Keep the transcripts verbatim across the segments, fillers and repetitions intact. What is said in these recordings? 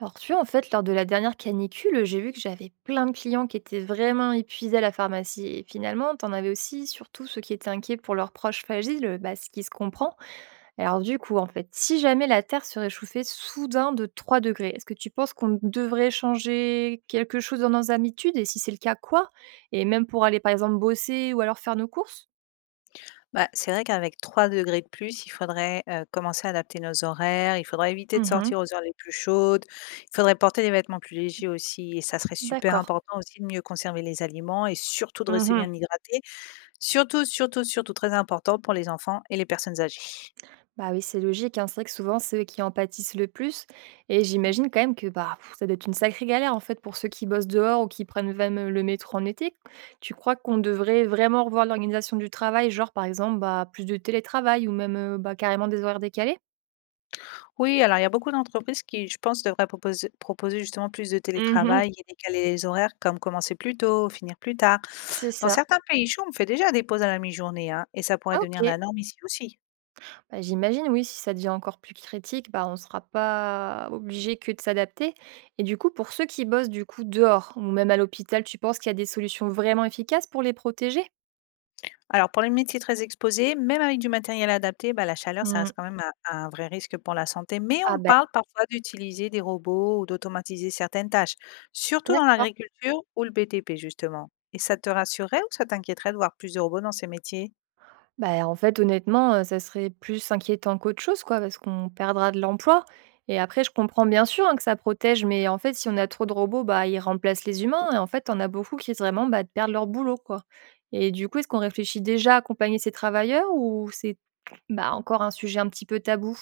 Alors tu vois, en fait, lors de la dernière canicule, j'ai vu que j'avais plein de clients qui étaient vraiment épuisés à la pharmacie. Et finalement, t'en avais aussi surtout ceux qui étaient inquiets pour leurs proches fragiles, bah, ce qui se comprend. Alors du coup, en fait, si jamais la Terre se réchauffait soudain de trois degrés, est-ce que tu penses qu'on devrait changer quelque chose dans nos habitudes? Et si c'est le cas, quoi? Et même pour aller, par exemple, bosser ou alors faire nos courses? Bah, c'est vrai qu'avec trois degrés de plus, il faudrait, heu, commencer à adapter nos horaires, il faudrait éviter de Mhm. sortir aux heures les plus chaudes, il faudrait porter des vêtements plus légers aussi et ça serait super D'accord. important aussi de mieux conserver les aliments et surtout de rester Mhm. bien hydraté. Surtout, surtout, surtout très important pour les enfants et les personnes âgées. Bah oui, c'est logique, hein. C'est vrai que souvent, c'est eux qui en pâtissent le plus. Et Mmh. j'imagine quand même que bah, pff, ça doit être une sacrée galère en fait pour ceux qui bossent dehors ou qui prennent même euh, le métro en été. Tu crois qu'on devrait vraiment revoir l'organisation du travail, genre par exemple bah, plus de télétravail ou même euh, bah, carrément des horaires décalés? Oui, alors il y a beaucoup d'entreprises qui, je pense, devraient proposer proposer justement plus de Mhm, télétravail et décaler les horaires comme commencer plus tôt, finir plus tard. c'est Dans ça. certains pays chauds, on fait déjà des pauses à la mi-journée, hein, et ça pourrait Ah, devenir ok. la norme ici aussi. Bah, j'imagine, oui, si ça devient encore plus critique, bah, on ne sera pas obligé que de s'adapter. Et du coup, pour ceux qui bossent du coup dehors ou même à l'hôpital, tu penses qu'il y a des solutions vraiment efficaces pour les protéger? Alors pour les métiers très exposés, même avec du matériel adapté, bah, la chaleur, ça reste quand même un un vrai risque pour la santé. Mais Ah on bah, parle parfois d'utiliser des robots ou d'automatiser certaines tâches, surtout dans d'accord. l'agriculture ou le B T P justement. Et ça te rassurerait ou ça t'inquiéterait de voir plus de robots dans ces métiers? Bah, en fait, honnêtement, heu, ça serait plus inquiétant qu'autre chose, quoi, parce qu'on perdra de l'emploi et après je comprends bien sûr, hein, que ça protège, mais en fait, si on a trop de robots, bah, ils remplacent les humains et en fait, on a beaucoup qui risquent vraiment, bah, de perdre leur boulot, quoi et du coup, est-ce qu'on réfléchit déjà à accompagner ces travailleurs ou c'est, bah, encore un sujet un petit peu tabou?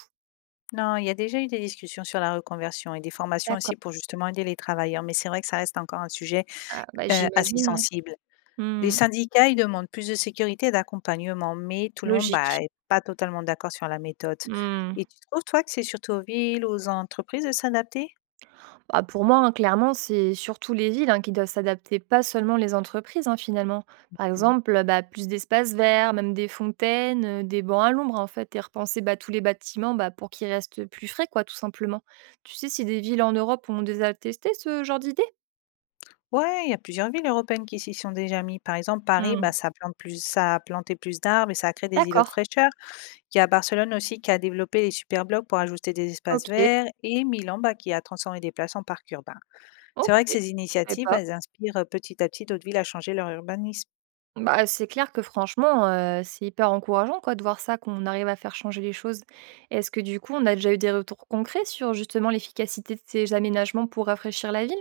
Non, il y a déjà eu des discussions sur la reconversion et des formations D'accord. aussi pour justement aider les travailleurs, mais c'est vrai que ça reste encore un sujet Ah bah, euh, assez j'imagine, ouais. sensible. Les Mmh. syndicats, ils demandent plus de sécurité et d'accompagnement, mais tout le monde Logique. bah, est pas totalement d'accord sur la méthode. Mmh. Et tu trouves, toi, que c'est surtout aux villes, aux entreprises de s'adapter? Bah, pour moi, hein, clairement, c'est surtout les villes hein, qui doivent s'adapter, pas seulement les entreprises, hein, finalement. Par Mm. exemple, euh, bah, plus d'espaces verts, même des fontaines, euh, des bancs à l'ombre, en fait, et repenser bah, tous les bâtiments bah, pour qu'ils restent plus frais, quoi, tout simplement. Tu sais si des villes en Europe ont déjà testé ce genre d'idée? Ouais, il y a plusieurs villes européennes qui s'y sont déjà mis. Par exemple, Paris, Hmm. bah, ça plante plus, ça a planté plus d'arbres et ça a créé des îlots D'accord. de fraîcheur. Il y a Barcelone aussi qui a développé les superblocs pour ajouter des espaces Ok. verts, et Milan, bah, qui a transformé des places en parcs urbains. C'est Ok. vrai que Je ces savais initiatives, pas. elles inspirent euh, petit à petit d'autres villes à changer leur urbanisme. Bah, c'est clair que franchement, heu, c'est hyper encourageant quoi de voir ça, qu'on arrive à faire changer les choses. Est-ce que du coup, on a déjà eu des retours concrets sur justement l'efficacité de ces aménagements pour rafraîchir la ville?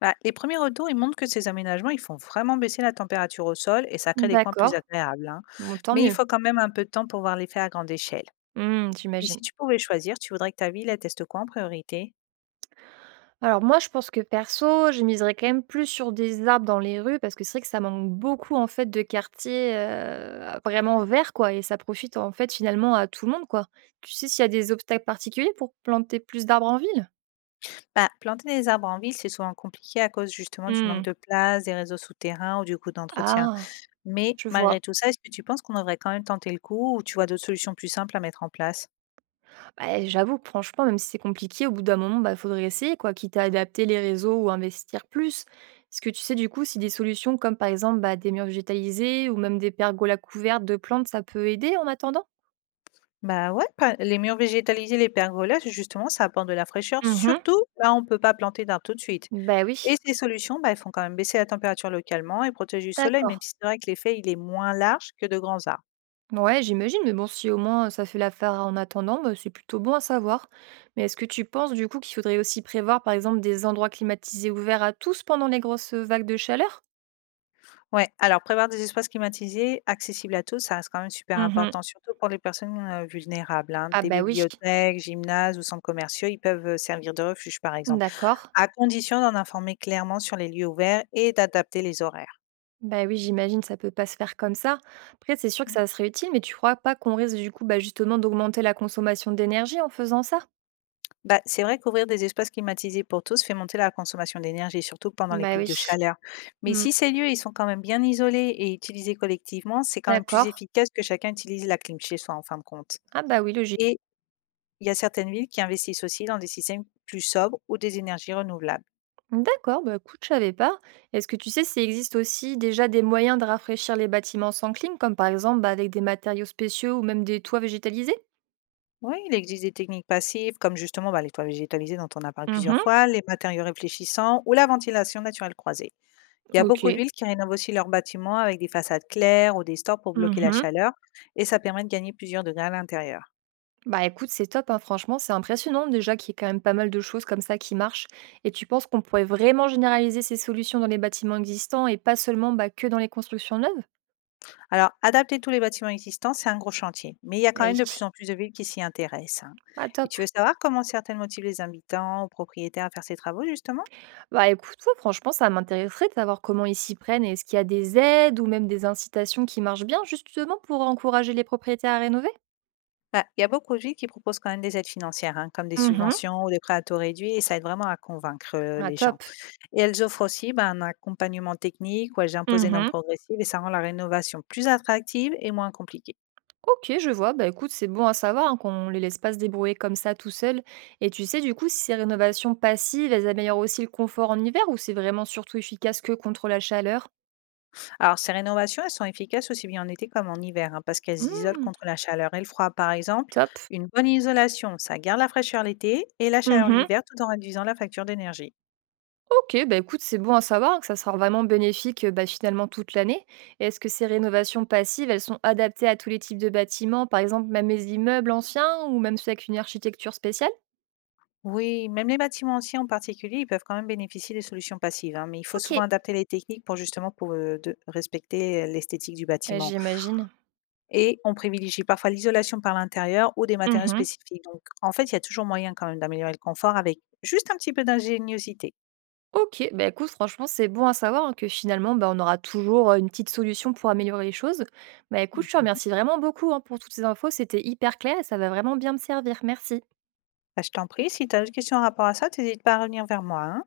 Bah, les premiers retours, ils montrent que ces aménagements, ils font vraiment baisser la température au sol et ça crée des coins plus D'accord, agréables, hein. bon tant Mais il mieux. faut quand même un peu de temps pour voir l'effet à grande échelle. Mmh, Et si j'imagine. tu pouvais choisir, tu voudrais que ta ville, elle teste quoi en priorité? Alors moi, je pense que perso, je miserais quand même plus sur des arbres dans les rues parce que c'est vrai que ça manque beaucoup en fait de quartiers, heu, vraiment verts quoi et ça profite en fait finalement à tout le monde quoi. Tu sais s'il y a des obstacles particuliers pour planter plus d'arbres en ville? Bah, planter des arbres en ville, c'est souvent compliqué à cause justement du Mmh. manque de place, des réseaux souterrains ou du coût d'entretien. Ah! Mais Je vois. malgré tout ça, est-ce que tu penses qu'on devrait quand même tenter le coup ou tu vois d'autres solutions plus simples à mettre en place? Bah, j'avoue que franchement, même si c'est compliqué, au bout d'un moment, bah, il faudrait essayer, quoi, quitte à adapter les réseaux ou investir plus. Est-ce que tu sais du coup si des solutions comme par exemple bah, des murs végétalisés ou même des pergolas couvertes de plantes, ça peut aider en attendant? Bah, ouais, pa les murs végétalisés, les pergolas, justement, ça apporte de la fraîcheur, Mhm. surtout là où on ne peut pas planter d'arbres tout de suite, Bah oui, et ces solutions, bah, elles font quand même baisser la température localement et protègent du soleil, même d'accord. si c'est vrai que l'effet, il est moins large que de grands arbres. Ouais, j'imagine, mais bon, si au moins ça fait l'affaire en attendant, bah, c'est plutôt bon à savoir. Mais est-ce que tu penses du coup qu'il faudrait aussi prévoir par exemple des endroits climatisés ouverts à tous pendant les grosses vagues de chaleur? Ouais, alors prévoir des espaces climatisés accessibles à tous, ça reste quand même super Mhm. important, surtout pour les personnes, heu, vulnérables, hein. Ah Des bah oui, bibliothèques, gymnases ou centres commerciaux, ils peuvent, heu, servir de refuge, par exemple, d'accord. à condition d'en informer clairement sur les lieux ouverts et d'adapter les horaires. Bah oui, j'imagine, ça peut pas se faire comme ça. Après, c'est sûr que ça serait utile, mais tu crois pas qu'on risque du coup bah, justement d'augmenter la consommation d'énergie en faisant ça? Bah, c'est vrai qu'ouvrir des espaces climatisés pour tous fait monter la consommation d'énergie, surtout pendant les Bah pics oui. de chaleur. Mais Mm. si ces lieux, ils sont quand même bien isolés et utilisés collectivement, c'est quand même plus D'accord. efficace que chacun utilise la clim chez soi, en fin de compte. Ah bah oui, logique. Et il y a certaines villes qui investissent aussi dans des systèmes plus sobres ou des énergies renouvelables. D'accord, bah écoute, je savais pas. Est-ce que tu sais s'il existe aussi déjà des moyens de rafraîchir les bâtiments sans clim, comme par exemple bah, avec des matériaux spéciaux ou même des toits végétalisés? Oui, il existe des techniques passives, comme justement bah, les toits végétalisés dont on a parlé plusieurs Mhm, fois, les matériaux réfléchissants ou la ventilation naturelle croisée. Il y a beaucoup de ok. villes qui rénovent aussi leurs bâtiments avec des façades claires ou des stores pour bloquer la Mhm. chaleur, et ça permet de gagner plusieurs degrés à l'intérieur. Bah écoute, c'est top, hein, franchement, c'est impressionnant déjà qu'il y ait quand même pas mal de choses comme ça qui marchent. Et tu penses qu'on pourrait vraiment généraliser ces solutions dans les bâtiments existants et pas seulement bah, que dans les constructions neuves? Alors, adapter tous les bâtiments existants, c'est un gros chantier, mais il y a quand Eh. même de plus en plus de villes qui s'y intéressent, hein. Ah Et top. tu veux savoir comment certaines motivent les habitants ou propriétaires à faire ces travaux, justement? Bah écoute, ouais, franchement, ça m'intéresserait de savoir comment ils s'y prennent. Est-ce qu'il y a des aides ou même des incitations qui marchent bien justement pour encourager les propriétaires à rénover? Bah, il y a beaucoup de villes qui proposent quand même des aides financières, hein, comme des Mhm. subventions ou des prêts à taux réduits, et ça aide vraiment à convaincre euh, Ah les gens. top. Et elles offrent aussi bah, un accompagnement technique où elles imposent des normes Mhm. progressives et ça rend la rénovation plus attractive et moins compliquée. Ok, je vois. Bah écoute, c'est bon à savoir hein, qu'on les laisse pas se débrouiller comme ça tout seuls. Et tu sais, du coup, si ces rénovations passives, elles améliorent aussi le confort en hiver ou c'est vraiment surtout efficace que contre la chaleur? Alors, ces rénovations, elles sont efficaces aussi bien en été comme en hiver, hein, parce qu'elles isolent Hmm, contre la chaleur et le froid. Par exemple, top. une bonne isolation, ça garde la fraîcheur l'été et la chaleur Mhm. l'hiver tout en réduisant la facture d'énergie. Ok, bah écoute, c'est bon à savoir hein, que ça sera vraiment bénéfique euh, bah, finalement toute l'année. Et est-ce que ces rénovations passives, elles sont adaptées à tous les types de bâtiments, par exemple même les immeubles anciens ou même ceux avec une architecture spéciale? Oui, même les bâtiments anciens en particulier, ils peuvent quand même bénéficier des solutions passives, hein, mais il faut Ok, souvent adapter les techniques pour justement pour, euh, de respecter euh, l'esthétique du bah, bâtiment. j'imagine. Et on privilégie parfois l'isolation par l'intérieur ou des matériaux Mhm. spécifiques. Donc, en fait, il y a toujours moyen quand même d'améliorer le confort avec juste un petit peu d'ingéniosité. OK, bah, écoute, franchement, c'est bon à savoir, hein, que finalement, bah, on aura toujours, heu, une petite solution pour améliorer les choses. Bah, écoute, je te remercie vraiment beaucoup, hein, pour toutes ces infos, c'était hyper clair et ça va vraiment bien me servir. Merci. Bah, je t'en prie, si tu as d'autres questions en rapport à ça, n'hésite pas à revenir vers moi, hein.